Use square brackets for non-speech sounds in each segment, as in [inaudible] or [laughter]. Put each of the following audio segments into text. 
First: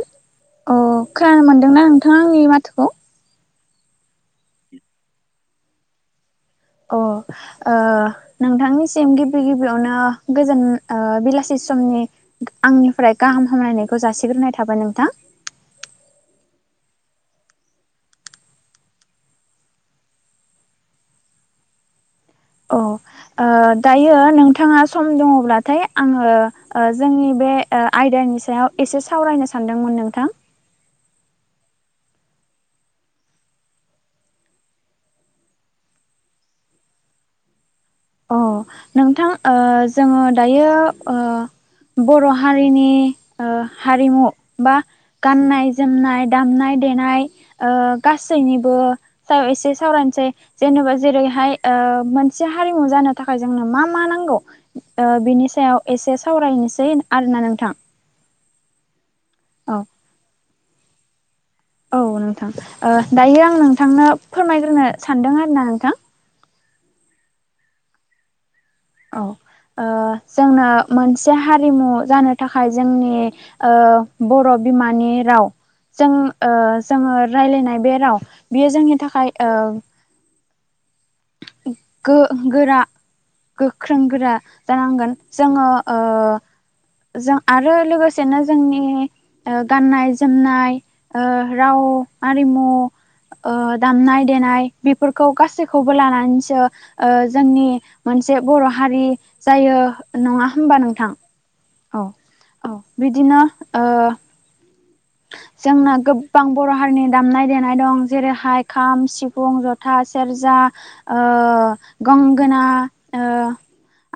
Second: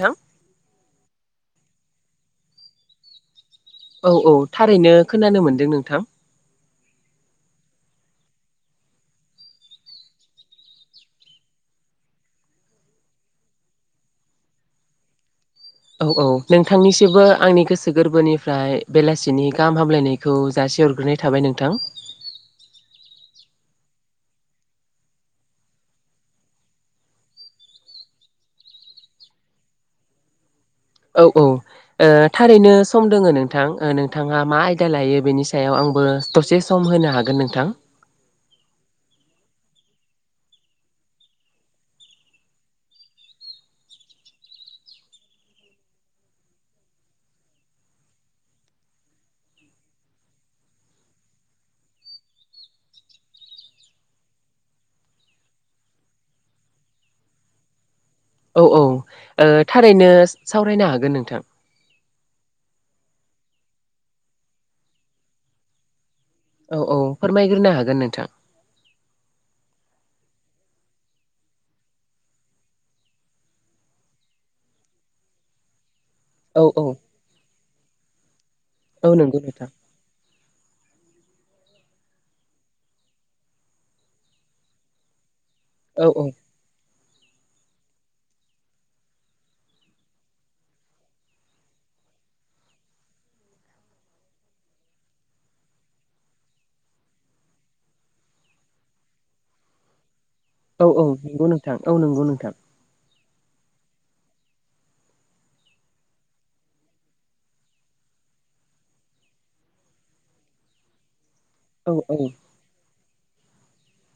Hello अ खोनानो मोनदोंना नोंथाङा आंनि माथोखौ? औ औ थारैनो खोनानो मोनदों नोंथां। अ ओ नोंथांनिसिम गिबि गिबियावनो गोजोन ओ बेलासि समनि आंनिफ्राय गाहाम हामलायनायखौ जासिग्रोनाय थाबाय नोंथां। औ औ नोंथांनिसिमबो आंनि गोसो गोरबोनिफ्राय बेलासिनि गाहाम हामलायनाय खौ जासे हरग्रोनाय थाबाय नोंथां। अ ओ दायो नोंथाङा सम दङब्लाथाय आङो जोंनि बे ओ आयदानि सायाव एसे सावरायनो सानदोंमोन नोंथां औ औ। थारैनो सम दोङो नोंथां नोंथाङा मा आयदा लायो बेनि सायाव आंबो दसे सम होनो हागोन नोंथां। अ नोंथां जोङो दायो ओ बर' हारिनि ओ हारिमु बा गाननाय-जोमनाय, दामनाय-देनाय गासैनिबो सायाव एसे सावरायनोसै जेनेबा जेरैहाय ओ मोनसे हारिमु जानो थाखाय जोंनो मा मा नांगौ? बिनि सायाव एसे सावरायनोसै आरोना नोंथां? औ औ औ थारैनो सावरायनो हागोन नोंथां। औ नोंथां दायो आं नोंथांनो फोरमायग्रोनो सानदों आरो ना नोंथां। औ औ फोरमायग्रोनो हागोन नोंथां। औ जोंनो मोनसे हारिमु जानो थाखाय जोंनि। बर' बिमानि राव जा औ औ जोङो रायलायनाय बे राव बियो जोंनि औ थाखाय। नंगौ नोंथां गोरा गोख्रों गोरा जानांगोन जोङो। ओ औ। जों आरो लोगोसेनो जोंनि गाननाय-जोमनाय ओ राव आरिमु ओ दामनाय देनाय बेफोरखौ गासैखौबो लानानै जोंनि मोनसे बर' हारि जायो नङा। होमबा औ औ नोंथां? नंगौ। नोंथां औ नंगौ नोंथां औ बिदिनो जोंना गोबां बर' हारिनि दामनाय-देनाय दं जेरैहाय खाम, सिफुं जथ जथा, सेरजा ओ औ औ गंगोना ओ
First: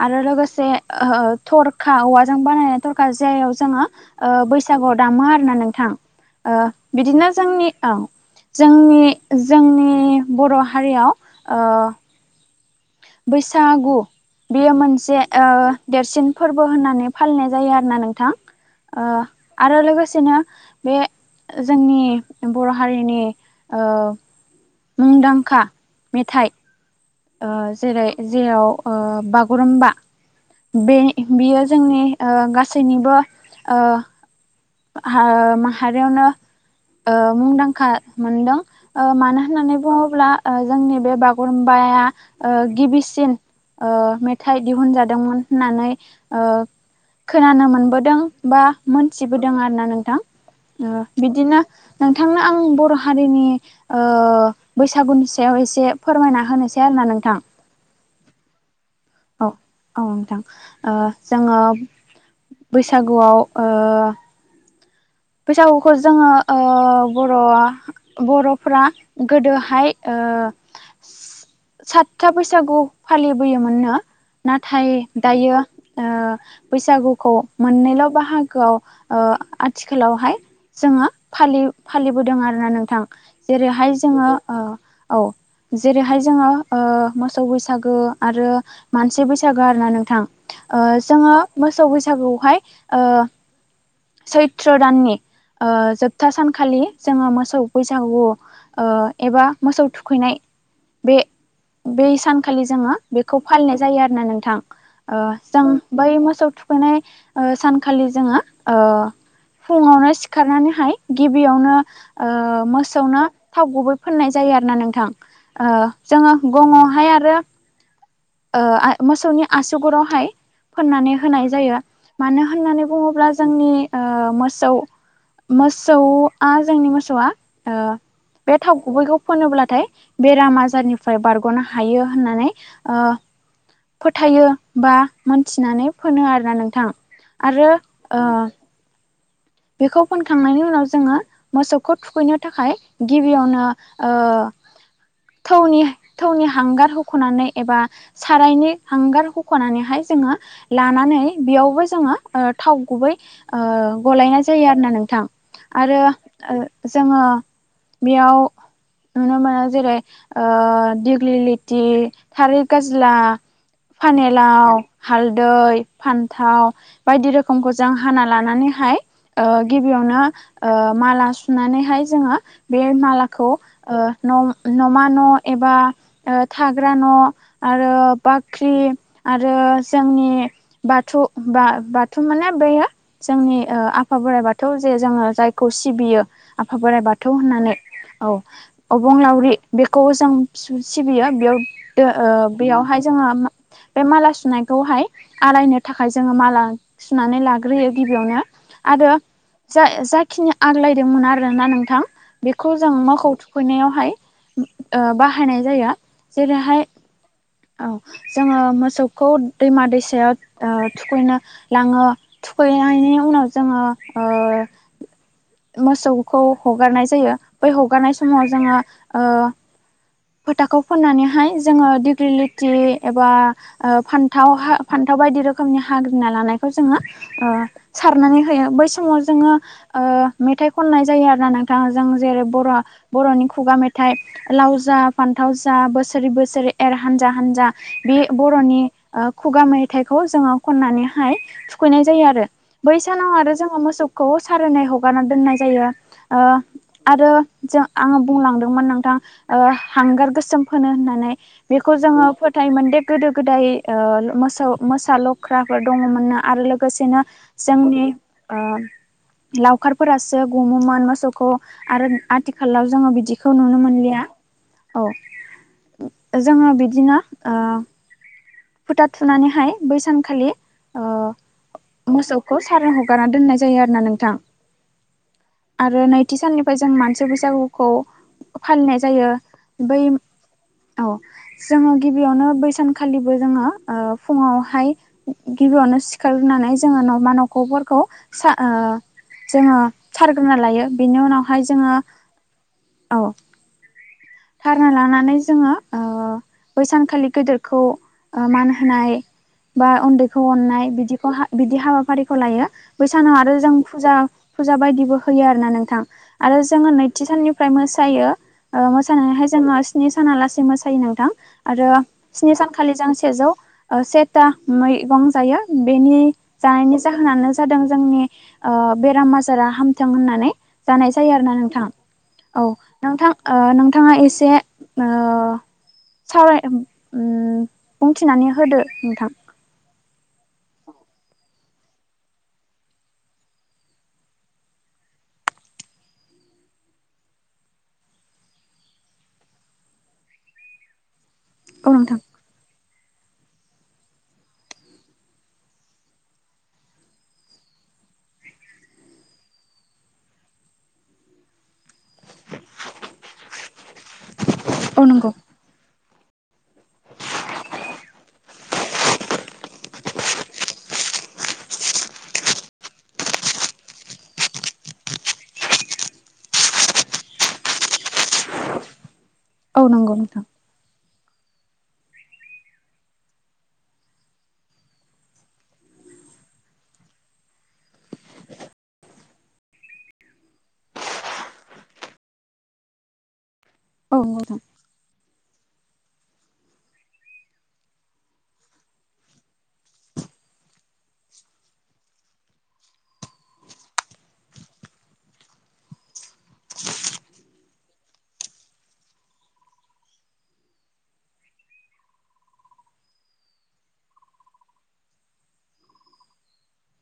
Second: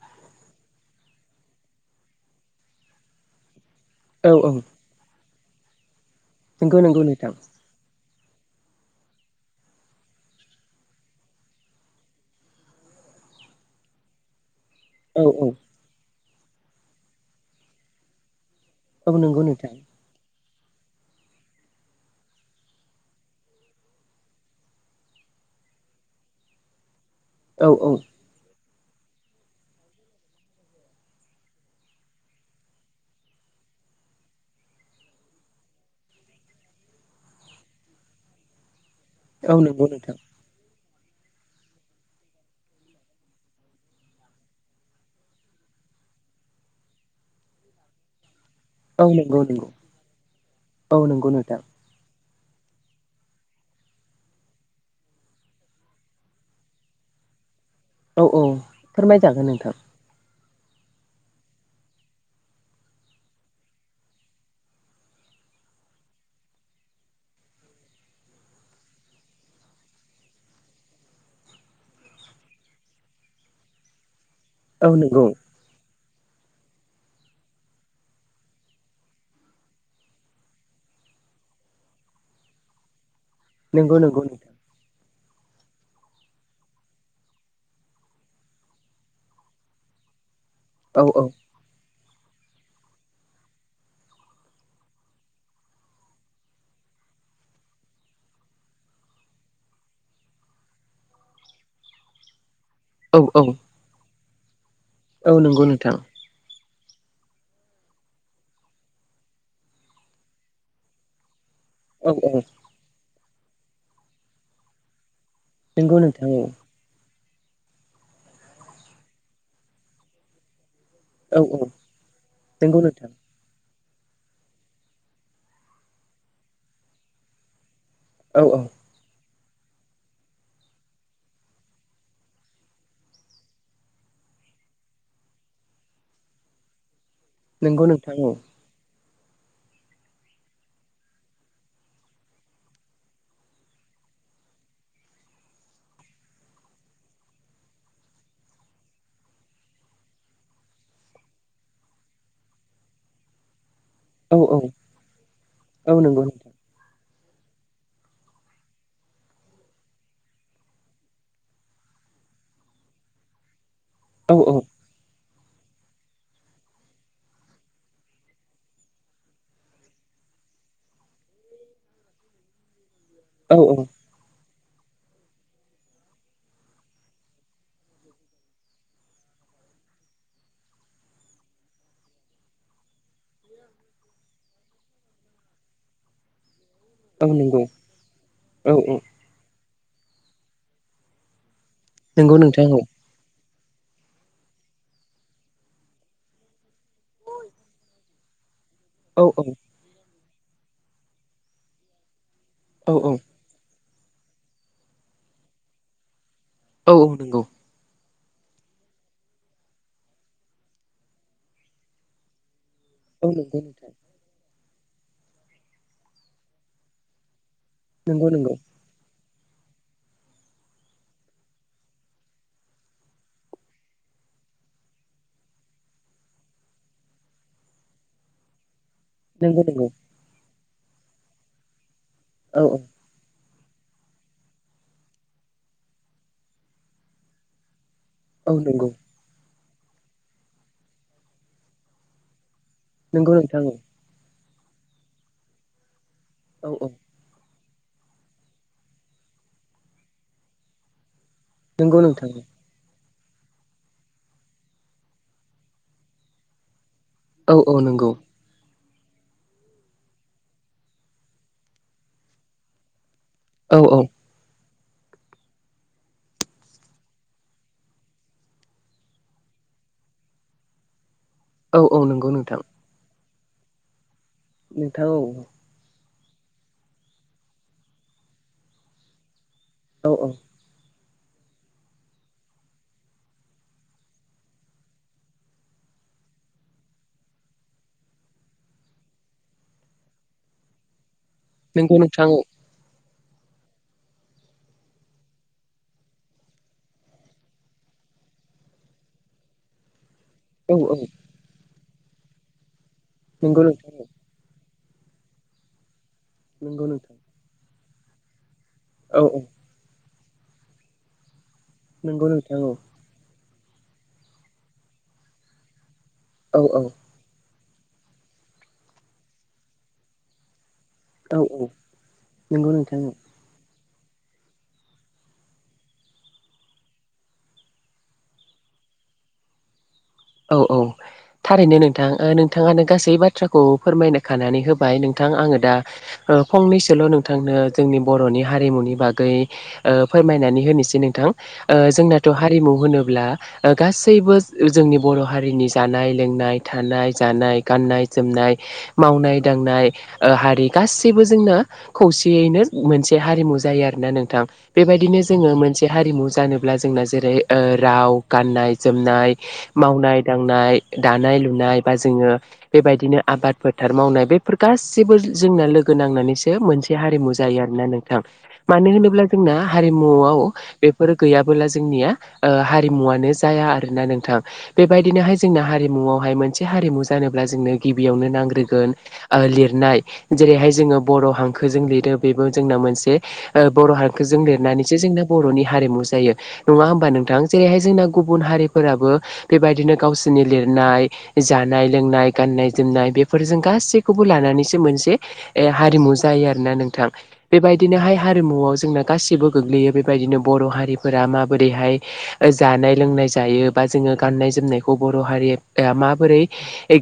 आरो लोगोसे ओ थरखा औवाजों बानायनाय थरखा जायाव जोङो। ओ औ बैसागुआव दामो आरोना नोंथां ओ नंगौ नंगौ बिदिनो नोंथां जोंनि औ। जोंनि जोंनि बर' हारियाव ओ बैसागु बेयो मोनसे औ औ ओ देरसिन फोरबो होननानै फालिनाय जायो आरोना नोंथां ओ औ नंगौ नोंथां आरो लोगोसेनो बे जोंनि बर' हारिनि ओ मुंदांखा मेथाइ ओ औ औ जेरै ओ जेयाव बागुरुम्बा बे बियो जोंनि ओ गासैनिबो माहारियावनो ओ मुंदांखा मोनदों। ओ मानो औ होननानै नंगौ नोंथां बुङोब्ला ओ जोंनि बे बागुरुम्बाया ओ गिबिसिन ओ मेथाइ दिहुनजादोंमोन होननानै ओ खोनानो मोनबोदों बा औ नंगौ मोनथिबोदों नंगौ आरोना नोंथां औ ओ नंगौ नोंथां बिदिनो। नोंथांनो आं बर' हारिनि बैसागुनि सायाव एसे फोरमायना होनोसै आरोना नोंथां। औ औ फोरमाय औ जागोन नोंथां। औ नोंथां ओ जोङो बैसागुआव ओ बैसागुखौ जोङो बर'आ बर'फ्रा गोदोहाय ओ सातथा बैसागु फालिबोयोमोननो औ नाथाय नंगौ दायो। ओ बैसागुखौ मोननैल' बाहागोआव ओ आ थिखालावहाय जोङोलि फा- फालिबोदों आरोना नोंथां जेरैहाय नंगौ नंगौ जोङो नोंथां ओ औ जेरैहाय ओ जोङो मोसौ बैसागो आरो मानसि बैसागो आरोना नोंथां ओ औ औ जोङो मोसौ बैसागो आवहाय ओ सैथ्र' ओ दाननि जोबथा सानखालि जोङो मोसौ बैसागो ओ एबा मोसौ थुखैनाय बे बै सानखालि जोङो औ औ बेखौ फालिनाय जायो आरोना नोंथां औ नंगौ जों नोंथां बै मोसौ थुखैनाय सानखालि जोङो ओ फुङावनो सिखारनानैहाय गिबियावनो औ ओ औ मोसौनो थाव गुबै फोननाय जायो आरोना नोंथां ओ नंगौ नोंथां जोङो गङावहाय आरो ओ मोसौनि आसुगुरावहाय फोननानै औ होनाय जायो मानो नंगौ होननानै नोंथां बुङोब्ला जोंनि ओ मोसौ मोसौआ जोंनि मोसौआ ओ औ बे औ थाव गुबैखौ फोनोब्लाथाय बेराम आजारनिफ्राय बारग'नो हायो होननानै ओ फोथायो बा मोनथिनानै फोनो आरोना नोंथां आरो नंगौ नोंथां ओ बेखौ फोनखांनायनि उनाव जोङो मोसौखौ थुखैनो थाखाय गिबियावनो ओ थौनि थौनि हांगार हुख'नानै एबा सारायनि हांगार होख'नानैहाय जोङो लानानै बेयावबो जोङो ओ थाव गुबै ओ गला औ औ जायो आरोना नोंथां औ आरो नंगौ नोंथां जोङो बेयाव नुनो मोनो जेरै दिगि लेथि थारै गाज्ला औ फानेलाव हालदै फान्थाव बायदि रोखोमखौ जों हाना लानानैहाय ओ गिबियावनो ओ माला सुनानैहाय जोङो बे मालाखौ औ ओ न' नमा न' एबा ओ थाग्रा न' आरो बाख्रि आरो जोंनि बाथु बा बाथु माने बेयो जोंनि ओ आ आफा बोराइ बाथौ जे जोङो जायखौ सिबियो आफा बोराइ औ बाथौ नंगौ होननानै औ अबंलावरि बेखौ जों सिबियो बेयाव दे नंगौ नोंथां औ बेयावहाय जोङो बे माला सुनायखौहाय आलायनो थाखाय जोङो माला सुनानै लाग्रोयो गिबियावनो आरो औ औ जा जाखिनि आग्लायदोंमोन आरोना नोंथां बेखौ जों औ मोखौ [unintelligible] सोनायावहाय बाहायनाय जाया जेरैहाय औ औ नंगौ औ जोङो मोसौखौ दैमा दैसायाव थुखैनो लाङो थुखैनायनि औ उनाव नंगौ जोङो नोंथां ओ मोसौखौ हगारनाय जायो बै हगारनाय नंगौ समाव नंगौ जोङो ओ फोथाखौ फुननानैहाय जोङो दिगिलिटि एबा फान्थाव फान्थाव बायदि रोखोमनि हाग्रि ना लानायखौ जोङो सारनानै बै समाव जोङो नंगौ नंगौ मेथाइ खननाय जायो आरोना नोंथाङा जों जेरै औ औ बर' बर'नि खुगा मेथाइ लाव जा फान्थाव जा बोसोरै बोसोरै एर हानजा हानजा बे औ बर'नि नंगौ खुगा मेथाइखौ जोङो खननानैहाय थुखैनाय जायो आरो बे नंगौ सानाव आरो नोंथां जोङो मोसौखौ सारायनाय हगारना दोननाय जायो ओ औ औ आरो जों आङो बुंलांदोंमोन नोंथां हांगार गोसोम फोनो होननानै बेखौ नंगौ जोङो नोंथां फो फोथायोमोन दि गोदो गोदाय मोसौ मोसा लख्राफोर दङमोननो आरो लोगोसेनो औ औ जोंनि नंगौ ओ लावखारफोरासो गुमोमोन मोसौखौ आरो आथिखालाव जोङो बिदिखौ नुनो औ औ मोनलिया औ जोङो बिदिनो ओ फोथा थुनानैहाय बै सानखालि ओ औ औ नोंगौ मोसौखौ नोंथां। सारोन हगारना दोननाय जायो आरोना नोंथां। नोंथां औ। आरो नैथि साननिफाय जों मानसि बैसागुखौ फालिनाय जायो। बै औ औ औ। जोङो गिबियावनो बैसानखालिबो जोङो ओ फुङावहाय गिबियावनो सिखारनानै जोङो नाव मा न'खौफोरखौ सा ओ जोङो सारग्रोना लायो बिनि उनाव हाय जोङो नंगौ नोंथां औ औ। थारना लानानै जोङो ओ बै सानखालि गोदेरखौ ओ मान होनाय बा उन्दैखौ औ अननाय औ बिदिखौ हा बिदि हाबाफारिखौ लायो। बै सानाव आरो नंगौ जों नोंथां औ फुजा फुजा बायदिबो होयो आरो ना नोंथां आरो नंगौ जोङो नोंथां नैथि साननिफ्राय मोसायो। ओ औ औ मोसानानैहाय जोंहा स्नि साना लासेै मोसायो नोंथां। आरो नंगौ स्नि नोंथां औ सानखालि जों सेजौ ओ सेथा मैगं जायो। बेनि औ औ जानायनि जाहोनानो जादों जोंनि ओ बेराम आजारा हामथों होननानै। जानाय जायो औ आरो ना औ नोंथाङा औ नोंथां ओ नोंथाङा एसे ओ सावराय उम बुंथिनानै होदो नोंथां। औ औ। थारैनो नोंथां। ओ नोंथाङानो गासै बाथ्राखौ फोरमायनो खानानै होबाय। नोंथां आङो दा ओ फंनैसोल' नोंथांनो जोंनि बर'नि हारिमुनि बागै ओ फोरमायनानै होनिसै नोंथां। ओ औ नोंथां जोंनाथ' हारिमु होनोब्ला गासैबो जोंनि बर' हारिनि जानाय लोंनाय थानाय जानाय गाननाय जोमनाय मावनाय दांनाय ओ हारि गासिबो जोंना खौसेयैनो मोनसे हारिमु जायो आरोना नोंथां। औ बेबायदिनो नंगौ जोङो मोनस से हारिमु जानोब्ला जोंना जेरै ओ राव गाननाय जोमनाय मावनाय दांनाय दानाय लुनाय बा जोङो बेबायदिनो आबाद फोथार मावनाय बेफोर गासैबो जोंना लोगो नांनानैसो मोनस से हारिमु जायो आरोना नोंथां। मानो होनोब्ला जोंना औ नंगौ हारिमुआव नोंथां बेफोर गैयाबोला जोंनिया ओ हारिमुवनो जाया आरोना नोंथां। बेबायदिनोहाय जोंना हारिमुआवहाय मोनसे हारिमु जानोब्ला जोंनो गिबियावनो नांग्रोगोन ओ लिरनाय जेरैहाय जोङो बर' हांखोजों लिरो बेबो जोंना मोनसे ओ बर' औ हारिखौ जों नंगौ नोंथां लिरनानै से जोंना बर'नि हारिमु जायो। नङा होमबा नोंथां? जेरैहाय जोंना गुबुन हारिफोराबो बेबायदिनो गावसोनि लिरनाय जानाय लोंनाय गाननाय जोमनाय बेफोरजों गासैखौबो लानानैसो मोनसे ए हारिमु जायो आरोना नोंथां। बेबायदिनोहाय हारिमुआव जोंना गासिबो गोग्लैयो। बेबायदिनो बर' हारिफोरा माबोरैहाय जानाय लोंनाय जायो बा जोङो गाननाय जोमनायखौ बर' हारिया माबोरै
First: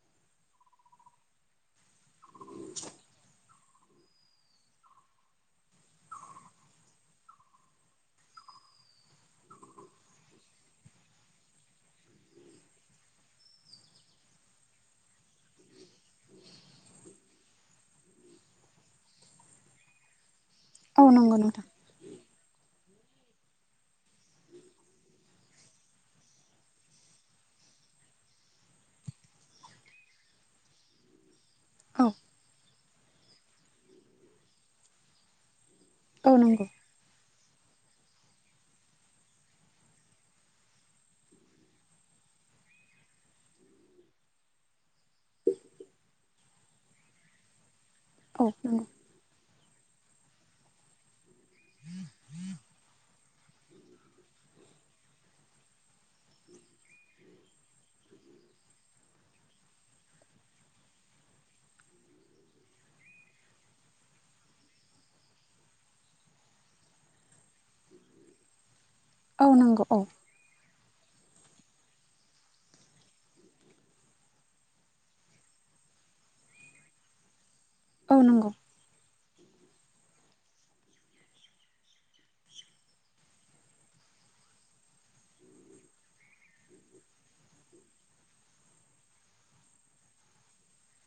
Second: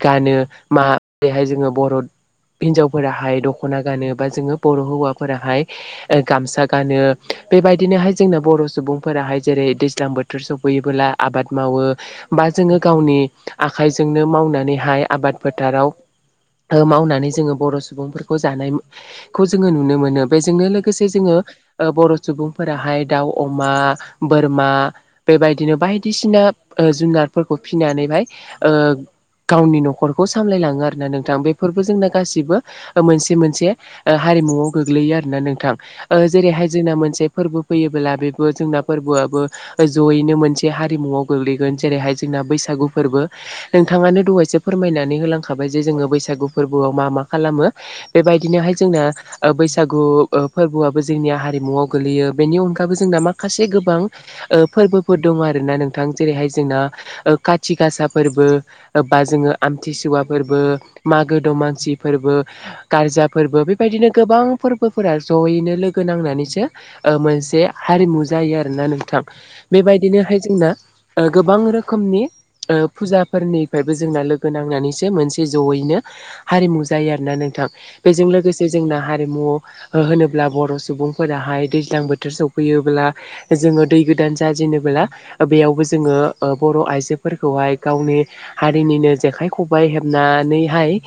गानो मा बेहाय जोङो बर' हिनजावफोराहाय दख'ना गानो बा जोङो बर' हौवाफोराहाय ओ गामसा गानो। बेबायदिनोहाय जोंना बर' सुबुंफोराहाय जेरै दैज्लां बोथ थोर सौफैयोबोला आबाद मावो बा जोङो गावनि आखाइजोंनो मावनानैहाय आबाद फोथाराव ओ मावनानै जोङो बर' सुबुंफोरखौ जानायखौ जोङो नुनो मोनो। बेजोंनो लोगो औ से जोङो नंगौ नोंथां ओ बर' सुबुंफोराहाय दाउ अमा बोरमा बेबायदिनो बायदिसिना ओ जुनारफोरखौ फिनानैहाय ओ गावनि न'खरखौ सामलायलाङो आरोना नोंथां। बे फोरबो औ जोंना गासिबो मोनसे मोनसे ओ हारिमुआव गोग्लैयो आरोना नोंथां। औ नंगौ जेरैहाय जोंना मोनसे फोरबो फैयोब्ला बेबो जोंना फोरबोआबो जयैनो मोनसे हारिमुआव गोग्लैगोन जेरैहाय जोंना बैसागु फोरबो। नोंथाङानो दहायसो फोरमायनानै होलांखाबाय जे जोङो बैसागु फोरबोआव मा मा खालामो। औ बेबायदिनोहाय नंगौ जोंना बैसागु फोरबोआबो जोंनिया हारिमुवआव गोगलैयो बेनि अनगायैबो जोंना माखासे गोबां फोरबोफोर दङ आरोना नोंथां जेरैहाय जोंना खाथि गासा फोरबो। बा जोङो आमथिसुवा फोरबो मागो दमासि फोरबो। गारजा फोरबो बेबायदिनो गोबां फोरबोफोरा जयैनो लोगो नांनानैसो ओ मोनसे हारिमु जायो आरोना नोंथां औ नंगौ औ बेबायदिनोहाय जोंना ओ गोबां रोखोमनि ओ फुजाफोरनिफ्रायबो जोंना लोगो नांनानैसो मोनसे ज'यैनो हारिमु जायो आरोना नोंथां औ बेजों नंगौ लोगोसे। जोंना हारिमु होनोब्ला बर' सुबुंफोराहाय दैज्लां बोथोर सफैयोब्ला जोङो दै गोदान जाजेनोबोला बेयावबो जों जोङो बर' आइजोफोरखौहाय गावनि हारिनिनो जेखाइ, ‌ खबाइ हेबनानैहाय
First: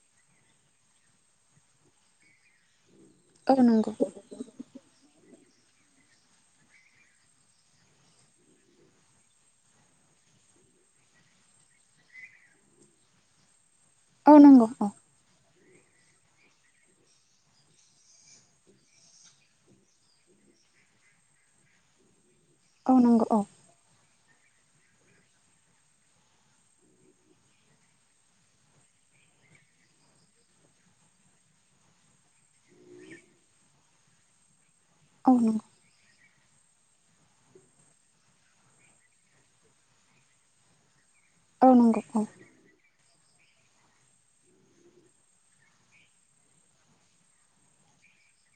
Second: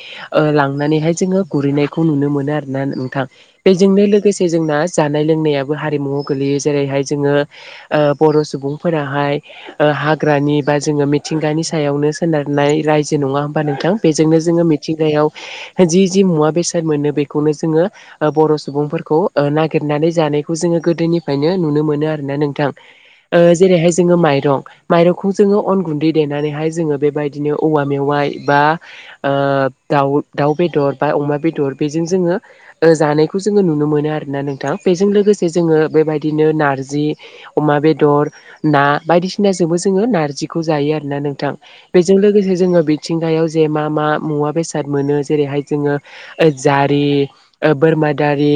लांनानैहाय जोङो गुरैनायखौ नुनो मोनो आरो ना नोंथां औ नंगौ बेजोंनो लोगोसे जोंना जानाय लोंनायाबो हारिमुाव गोलैयो जेरैहाय जोङो बर' सुबुंफोराहाय हाग्रानि बा जोङो मिथिंगानि सायावनो सोनारनाय रायजो नङा होमबा नोंथां। औ बेजोंनो जोङो नंगौ औ मिथिंगायाव जि जि मुवा बेसाद मोनो बेखौनो जोङो ओ बर' सुबुंफोरखौ नागिरनानै जानायखौ जोङो गोदोनिफ्रायनो नुनो मोनो आरोना नोंथां ओ औ नंगौ औ जेरैहाय जोङो माइरं माइरं माइरंखौ जोङो अन गुन्दै देनानैहाय जोङो बेबायदिनो औवा मेवाइ बा ओ दाव दाव बेदर बा अमा बेदर बेजों जोङो ओ जानायखौ जोङो नुनो मोनो आरोना नों बेजों औ लोगोसे नंगौ जोङो बेबायदिनो नारजि अमा बेदर ना बायदिसिना सिना जोंबो जोङो नारजिखौ जायो आरोना नोंथां औ नंगौ बेजों औ लोगोसे जोङो मिथिंगायाव जे मा मा मुवा बेसाद मोनो जेरैहाय जोङो। जारि, बोरमा दारि,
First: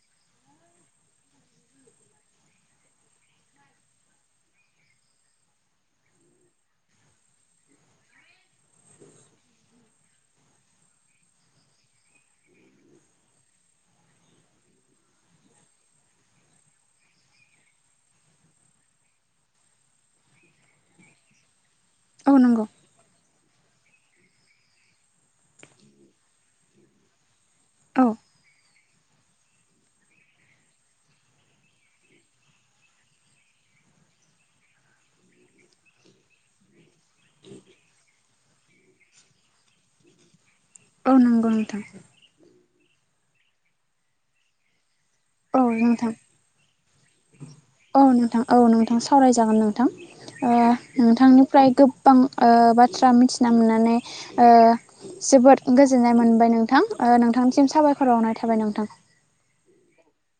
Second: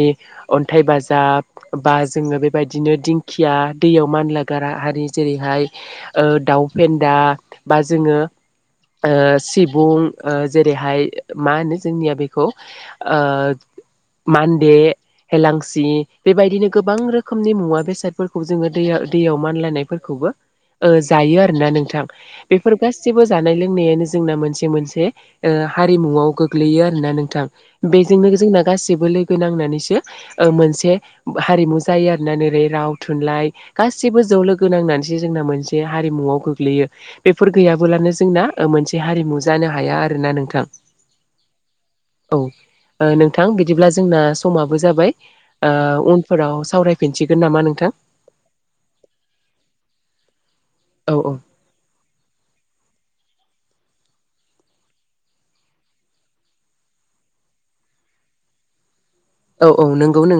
अन्थाइ बाजाब बा जोङो बेबायदिनो दिंखिया दैयाव मानलागारा हारि जेरैहाय दाउ फेन्दा बा जोङो सिबुं जेरैहाय मा होनो जोंनिया बेखौ आ मानदे हेलांसि बेबायदिनो गोबां रोखोमनि मुवा बेसादफोरखौ जोङो दै दैयाव मानलायनायफोरखौबो जायो आरो ना नोंथां औ बेफोर गासिबो जानाय लोंनायानो जोंना मोनसे मोनसे हारिमुआव गोग्लैयो आरोना नोंथां। बेजोंनो जोंना गासैबो लोगो नांनानैसो मोनसे हारिमु जायो आरोना नोरै राव थुनलाइ गासैबो ज लोगो नांनानैसो जे जोंना मोनसे हारिमुआव गोग्लैयो। बेफोर गैयाबोलानो जोंना मोनसे हारिमु जानो हाया आरोना नोंथां। औ नंगौ नोंथां। औ नोंथां बिदिब्ला जोंना समाबो जाबाय। औ नंगौ नोंथां उनफोराव सावरायफिनसिगोन नामा नोंथां। औ नोंथां सावरायजागोन नोंथां औ औ नोंथांनो फ्राय गोबां बाथ्रा ओ मिथिना मोननानै ओ जोबोद गोजोननाय मोनबाय नोंथां नोंथांनिसिम साबायखर बावनाय थाबाय नोंथां। औ औ नंगौ नों